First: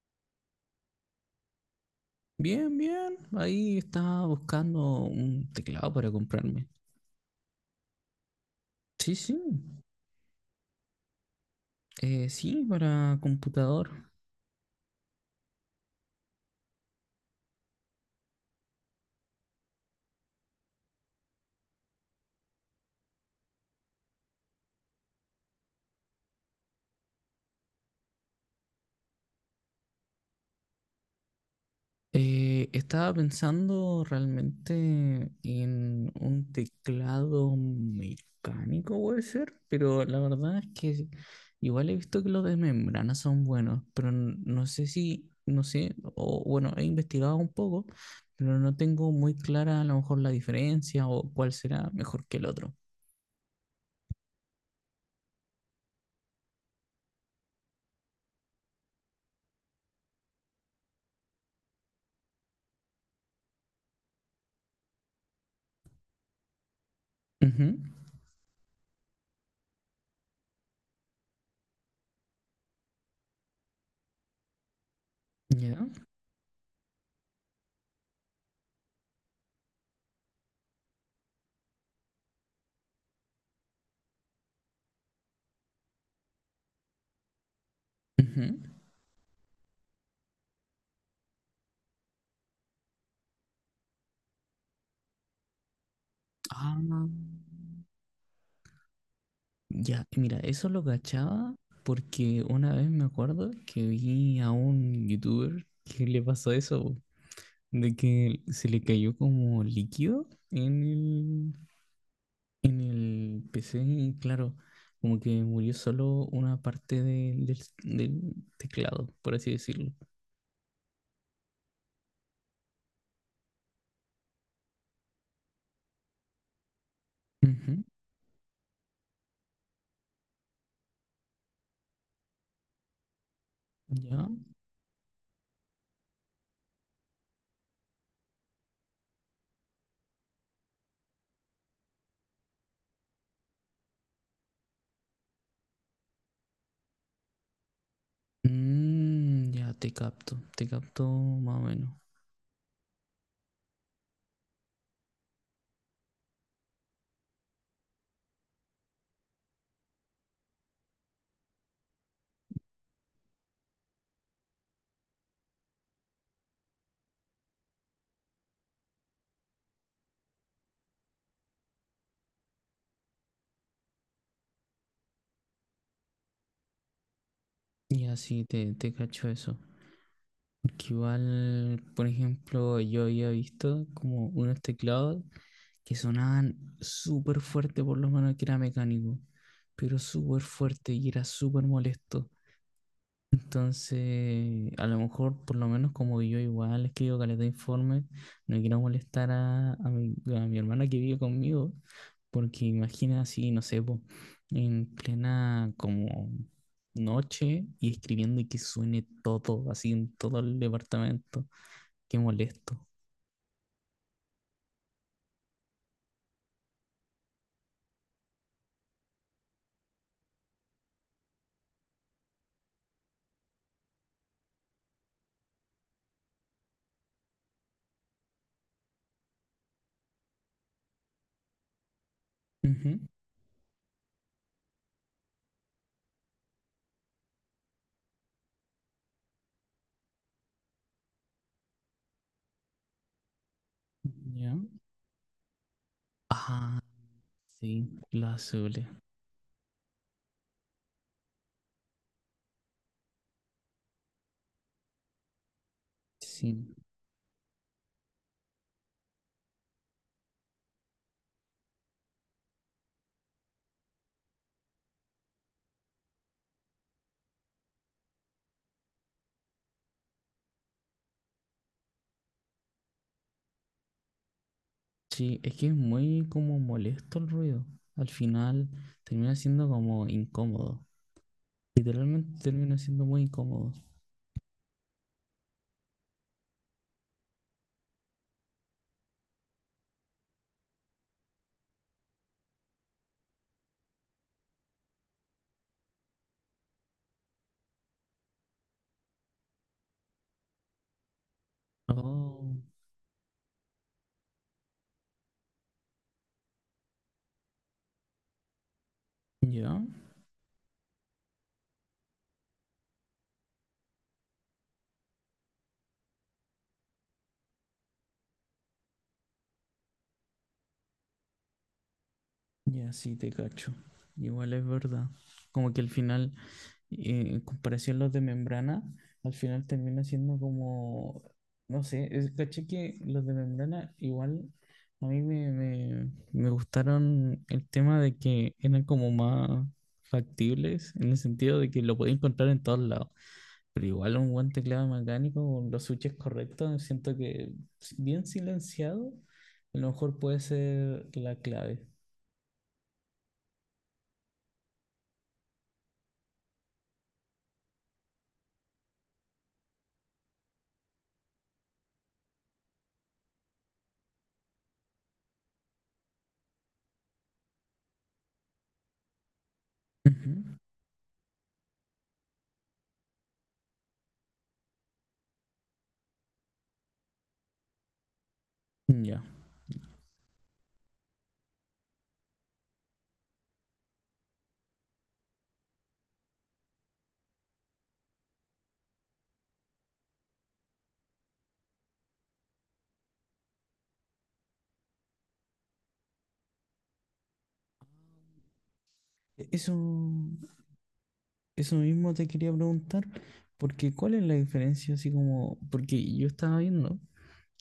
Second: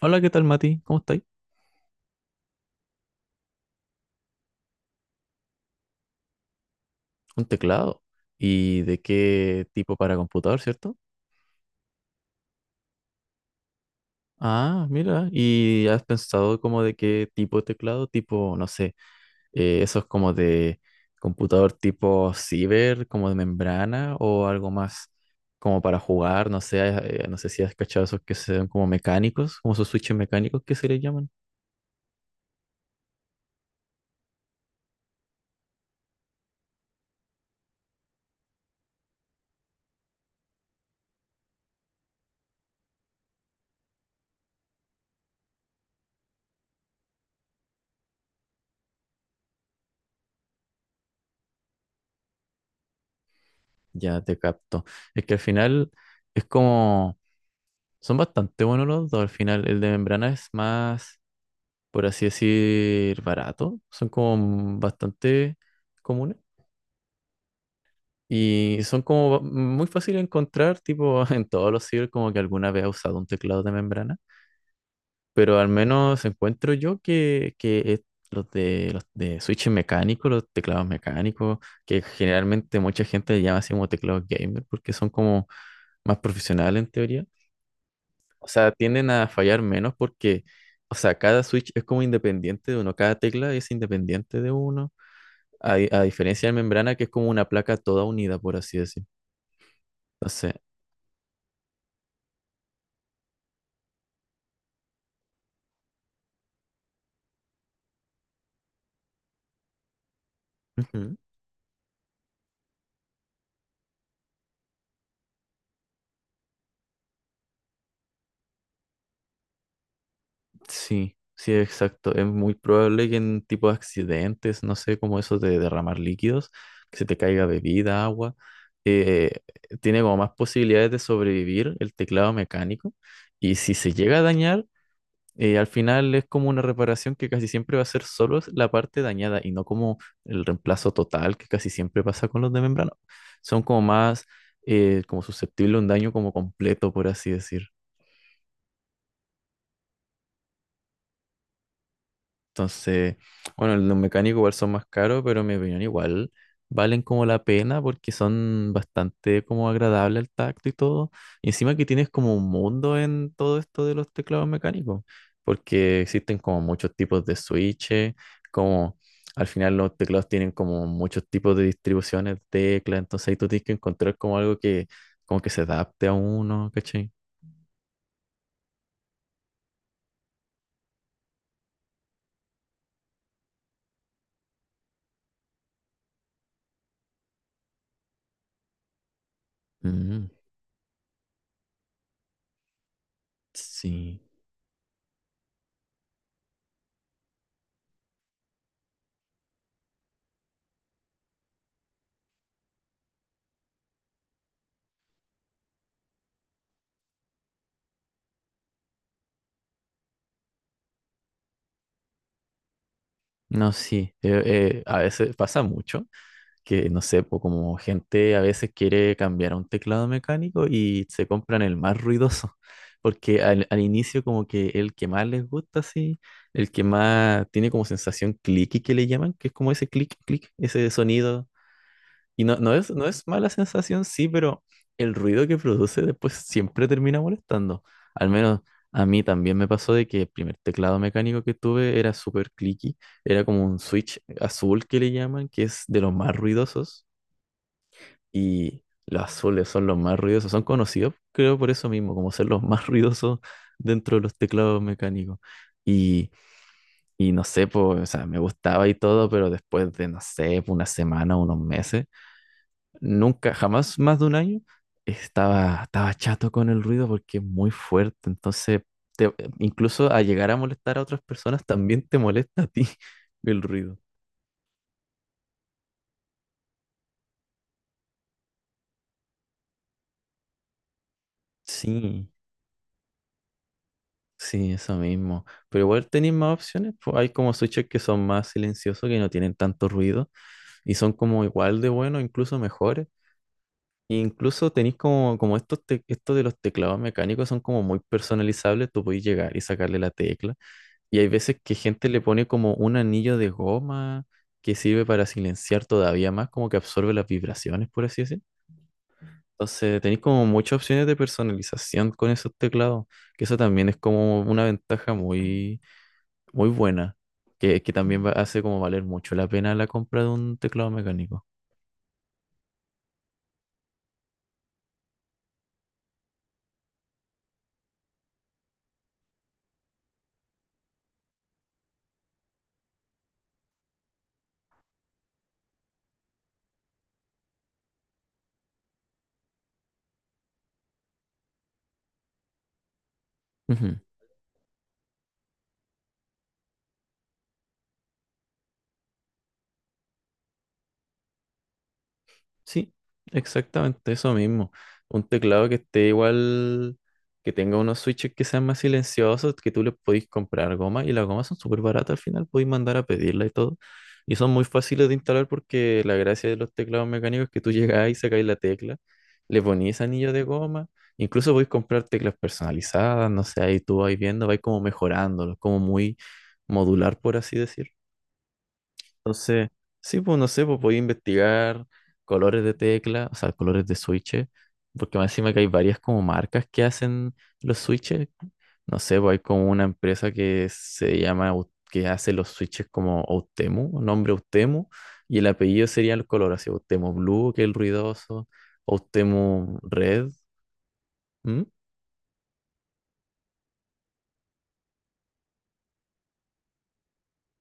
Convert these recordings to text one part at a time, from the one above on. Hola, ¿qué tal, Mati? ¿Cómo estáis? Bien, bien. Ahí estaba buscando un teclado para comprarme. Un teclado. ¿Y de Sí, sí. qué tipo para computador, cierto? Sí, para computador. Ah, mira, ¿y has pensado como de qué tipo de teclado? Tipo, no sé, esos como de computador tipo ciber, como de membrana o algo más como para jugar, no sé, no sé si has cachado esos que son como mecánicos, como esos switches mecánicos que se les llaman. Estaba pensando realmente en un teclado mecánico, puede ser, pero la verdad es que igual he visto que los de membrana son buenos, pero no sé si, no sé, o bueno, he investigado un poco, pero no tengo muy clara a lo mejor la diferencia o cuál será mejor que el otro. Ya te capto. Es que al final es como, son bastante buenos los dos, al final el de membrana es más, por así decir, barato. Son como bastante comunes. Ujú. Y son como muy fáciles de encontrar, tipo en todos los sitios como que alguna vez ha usado un teclado de membrana. Pero al ¿Ya? menos encuentro yo que los de switches mecánicos, los teclados mecánicos, que generalmente mucha gente le llama así como teclados gamer, porque son como más profesionales en teoría. Ujú. O sea, tienden a fallar menos porque, o sea, cada switch es como independiente de uno, cada tecla es independiente de uno. A diferencia de Ah, membrana, que es como una placa toda unida, por así decir. ya, mira, Entonces, eso lo cachaba porque una vez me acuerdo que vi a un youtuber que le pasó eso, po, de que se le cayó como líquido en ujú, el PC y claro, como que murió solo una parte del teclado, por así decirlo. sí, sí, exacto. Es muy probable que en tipo de accidentes, no sé, como eso de derramar líquidos, que se te caiga Ujú. bebida, agua, eh, tiene como más posibilidades de sobrevivir el teclado mecánico. Y si se llega a Ya. dañar, al final es como una reparación que casi siempre va a ser solo la parte dañada y no como el reemplazo total que casi siempre pasa con los de membrana. Son como más como susceptibles a un daño como completo, por así decir. Mm, ya te capto más o menos. Entonces, bueno, los mecánicos igual son más caros, pero en mi opinión igual valen como la pena porque son bastante como agradable al tacto y todo. Y encima que tienes como un mundo en todo esto de los teclados mecánicos, porque existen como muchos tipos de switches, como al final los teclados tienen como muchos tipos de distribuciones de teclas, entonces ahí tú tienes que encontrar como algo que como que se adapte a uno, ¿cachai? Ya, sí, te cacho eso. Que igual, por ejemplo, yo había visto como unos teclados que sonaban súper fuerte, por lo menos que era mecánico, pero Mm, súper fuerte y era súper molesto. sí. Entonces, a lo mejor, por lo menos como yo igual escribo caleta de informes, no quiero molestar a, a mi hermana que vive conmigo, porque imagina así, no sé, po, en plena como noche y escribiendo y que suene todo, así en todo el departamento. Qué molesto. No, sí, a veces pasa mucho que no sé, po, como gente a veces quiere cambiar a un teclado mecánico y se compran el más ruidoso, porque al inicio como que el que más les gusta, así, el que más tiene como sensación clicky que le llaman, que es como ese clic, clic, ese sonido, y no, no es, Ujú. no es mala sensación, sí, pero el ruido que produce después siempre termina molestando, al menos. A mí también me pasó de que el primer teclado mecánico que tuve era súper clicky, era como un switch ¿Ya? azul que le llaman, que es de los más Ah, ruidosos, sí, los y azules. los azules son los más ruidosos, son conocidos, creo, por eso mismo, como ser los más ruidosos dentro de los teclados mecánicos. Y, Sí. y no sé, pues, o sea, me gustaba y todo, pero después de, no sé, po, una semana, unos meses, nunca, jamás más de un año, estaba chato con el ruido porque es muy fuerte. Entonces, te- incluso a llegar a molestar a otras personas, también te molesta a ti el ruido. Sí, es que es muy como molesto el ruido. Al final termina siendo como incómodo. Sí. Literalmente termina siendo muy incómodo. Sí, eso mismo. Pero igual tenéis más opciones, pues hay como switches que son más silenciosos, que no tienen tanto ruido y son como igual de buenos, incluso mejores. E incluso tenéis como, estos de los teclados mecánicos son como muy personalizables. Tú podéis llegar y sacarle la tecla. Y hay veces que gente le pone Oh, como un anillo de goma que sirve para silenciar todavía más, como que absorbe las vibraciones, por así decir. ya. Entonces tenéis como muchas opciones de personalización con esos teclados, que eso también es como una ventaja muy muy buena, que también hace como valer mucho la pena la compra de un teclado mecánico. Ya, sí, te cacho. Igual es verdad. Como que al final, en comparación a los de membrana, al final termina siendo como, no sé, es, caché que los de membrana igual a mí me gustaron el tema de que eran como más factibles, en el sentido de que lo podía encontrar en todos lados. Pero Ujú. igual un buen teclado mecánico con los switches correctos, siento que bien silenciado, a lo mejor puede ser la clave. Sí, exactamente eso mismo. Un teclado que esté igual, que tenga unos switches que sean más silenciosos, que tú le podís comprar goma y las gomas son súper baratas al final, podéis mandar a pedirla y todo. Y son muy fáciles de instalar porque la gracia de los teclados mecánicos es que tú llegás y sacáis la tecla, le ponís anillo de Ujú. goma, incluso podéis comprar teclas personalizadas, no sé, ahí tú vais viendo, vais como mejorándolos, como muy modular, por así decir. Ya. Entonces, sí, pues no sé, pues podía investigar colores de tecla, o sea, colores de switches, porque más encima que hay varias como marcas que hacen los switches. No sé, pues hay como una empresa que se llama, que hace los switches como Outemu, nombre Outemu, y el apellido sería el color, así Outemu Blue, que es el ruidoso, Eso, Outemu Red. ¿Mm? eso mismo te quería preguntar, porque ¿cuál es la diferencia? Así como, porque yo estaba viendo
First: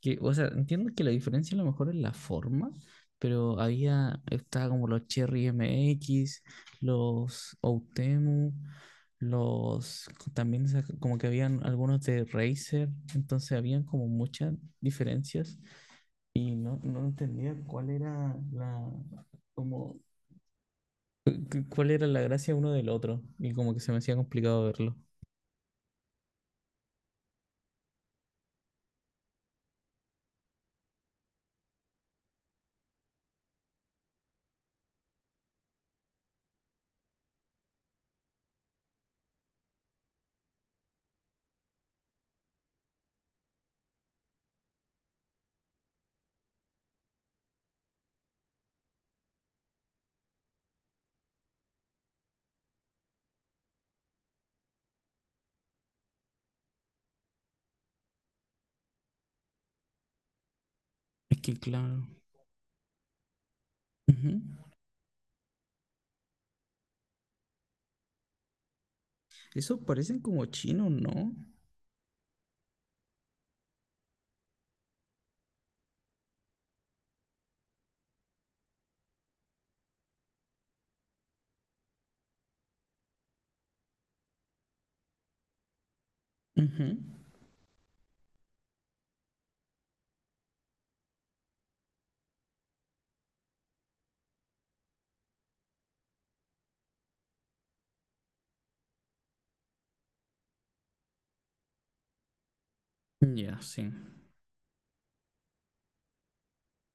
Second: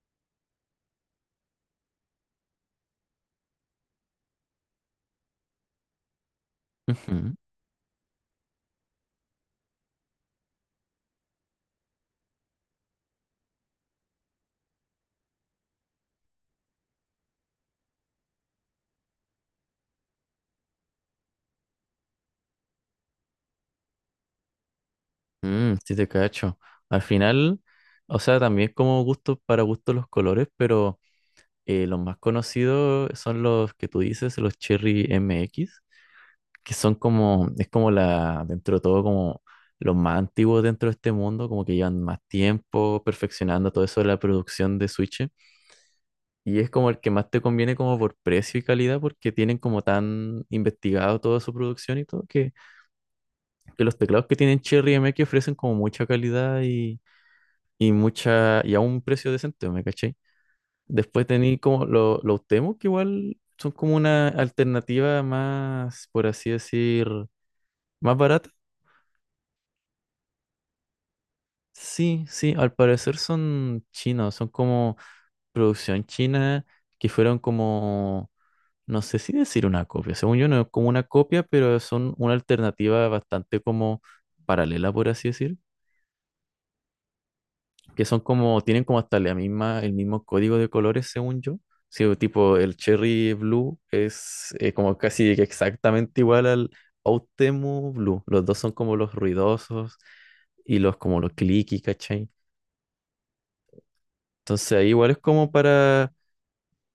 que, o sea, entiendo que la diferencia a lo mejor es la forma, pero había, estaba como los Cherry MX, Ujú. los Outemu, los, también como que habían algunos de Razer, entonces habían como muchas diferencias y no, no entendía cuál era la, como cuál era la gracia uno del otro. Y como que se me hacía complicado verlo. Mm, sí te cacho. Al final, o sea, también como gusto para gusto los colores, pero los más conocidos son los que tú dices, los Cherry MX, que son como, es como la, dentro de todo, como los más antiguos dentro de este mundo, como que llevan más tiempo perfeccionando todo eso de la producción de Switch. Y es como el que más te conviene como por precio y calidad, porque tienen como tan investigado toda su producción y todo, que los teclados que tienen Cherry MX ofrecen como mucha calidad y mucha, y a un precio decente, ¿me caché? Después Es que tenéis como claro. Los demos, que igual son como una Ujú. alternativa más, por así decir, más barata. Esos parecen como chinos, ¿no? Sí, sí, al parecer son chinos, son como producción china, que fueron como, no sé si decir una copia, según yo no es como una copia, pero son una alternativa bastante como paralela, por así decir. Ujú. Que son como, tienen como hasta la misma, el mismo código de colores, según yo. Sí, o tipo el Cherry Blue es, como casi que exactamente igual al Outemu Blue. Los dos son como los ruidosos y los como los clicky, ¿cachai? Ya, sí. Entonces ahí igual es como para,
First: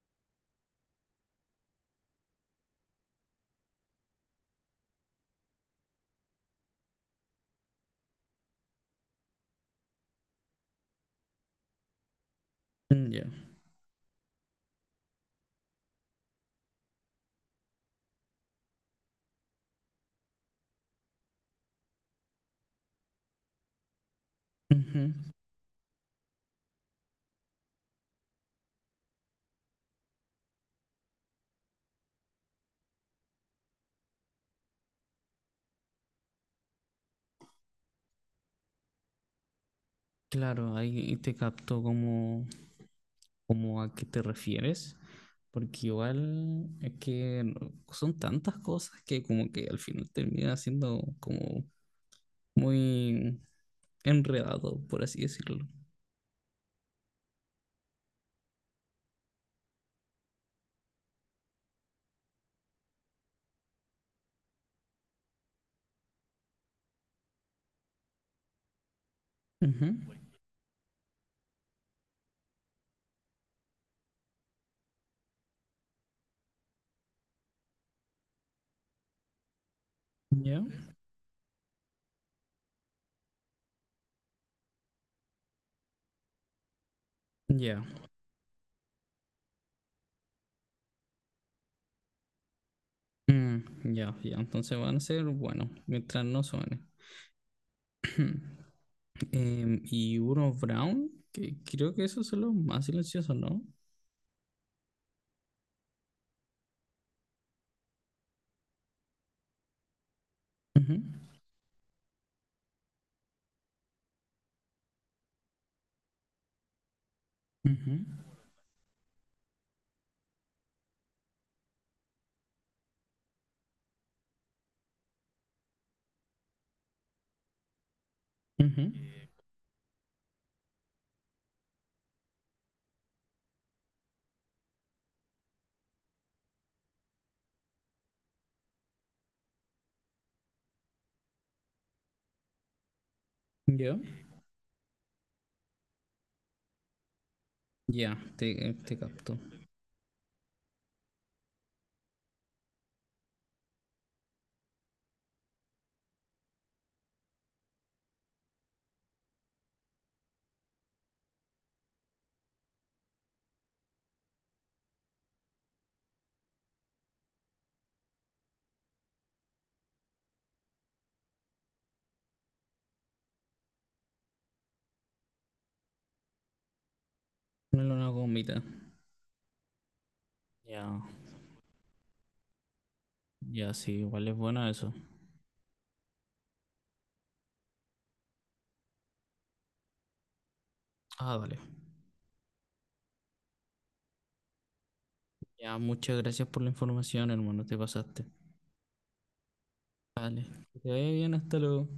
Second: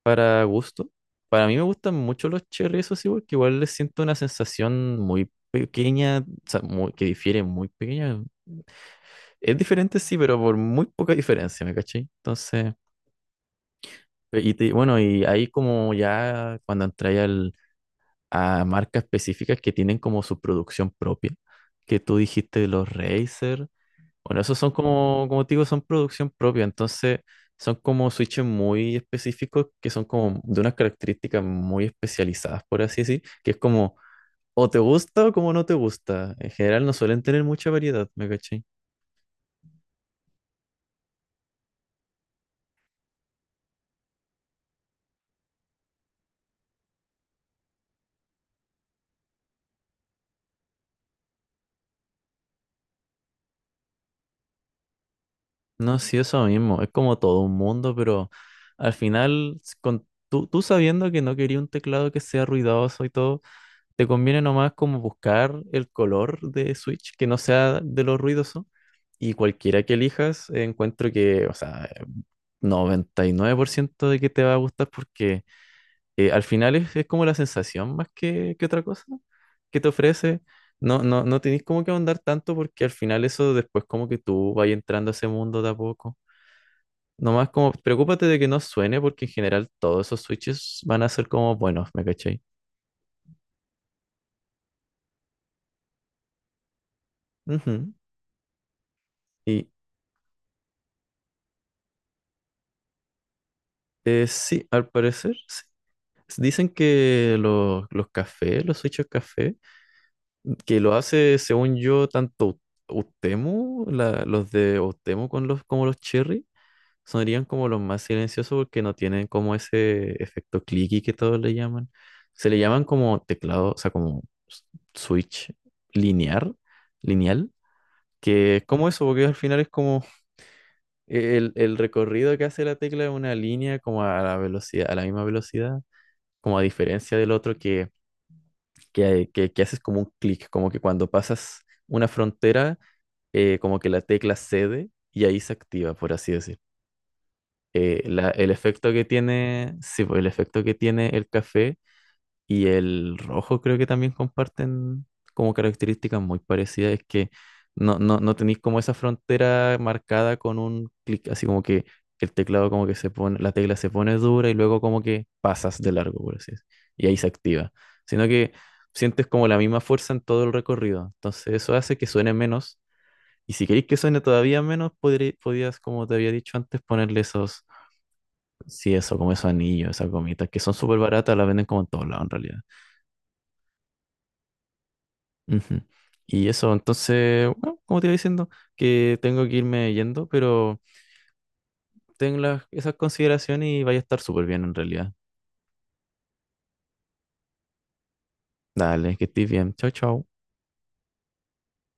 para gusto. Para mí me gustan mucho los cherry, eso sí, porque igual les siento una sensación muy pequeña, o sea, que difiere muy pequeña. Es diferente, sí, pero por muy poca diferencia, ¿me cachai? Entonces, Mm, ya. Y bueno, y ahí como ya cuando entré a marcas específicas que tienen como su producción propia, que tú dijiste de los Razer, bueno, esos son Ujú. como, como te digo, son producción propia, entonces son como switches muy específicos que son como de unas características muy especializadas, por así decir, que es como o te gusta o como no te gusta. En general no suelen tener mucha variedad, ¿me caché? Claro, ahí te capto como, como a qué te refieres. Porque igual es que no- son tantas cosas que como que al final termina siendo como muy enredado, por así decirlo. No, sí, eso mismo. Es como todo un mundo, pero al final, con, tú sabiendo que no quería un teclado que sea ruidoso y todo, te conviene nomás como buscar el color de Switch que no sea de lo ruidoso. Y cualquiera que Ujú. elijas, encuentro que, o sea, 99% de que te va a gustar porque al final es como la sensación más que otra cosa que te ofrece. Ya. No, no, no tenés como que ahondar tanto porque al final eso después como que tú vas entrando a ese mundo de a poco. Nomás como, Ya. preocúpate de que no suene, porque en general todos esos switches van a ser como buenos, ¿me cachai? Mm, ya, ya, entonces van a ser bueno, mientras no suene. Ujú. Y Y uno Brown, que creo que esos son los más silenciosos, ¿no? Sí, al parecer, sí. Dicen que los cafés, los switches café, que lo Ujú, hace, según yo, tanto Utemu, los de Utemu con los, como los Cherry, sonarían como los ujú, más silenciosos porque no tienen como ese efecto clicky que todos le llaman. Se le llaman como teclado, o sea, como s- switch lineal, lineal. Que es como ujú. eso, porque al final es como el recorrido que hace la tecla de una línea como a la velocidad, a la misma velocidad, como a diferencia del otro que haces como un clic, como que cuando pasas una frontera, como que Ya, la tecla cede y ahí se activa, por así decir. Eh, ya, la- el efecto te que capto. tiene, sí, pues, el efecto que tiene el café y el rojo creo que también comparten como características muy parecidas. Es que no, no, no tenéis como esa frontera marcada con un clic, así como que el teclado como que se pone, la tecla se pone dura y luego como que pasas de largo, por así decirlo. Y ahí se activa. Sino que sientes como la misma fuerza en todo el recorrido. Entonces eso hace que suene menos. Y si queréis que suene todavía menos, podías, como te había dicho antes, ponerle esos, Ponle una gomita. sí, eso, como esos anillos, esas gomitas, que son súper Ya, baratas, las venden como en todos lados en realidad. ya, sí, igual es bueno eso. Ujú. Y eso, entonces, bueno, como te iba diciendo, que tengo que irme yendo, pero Ah, vale. ten las, esas consideraciones y vaya a estar súper bien en realidad. Ya, muchas gracias por la información, hermano, te pasaste. Dale, que estés bien. Chao, chao. Vale, que te vaya bien, hasta luego.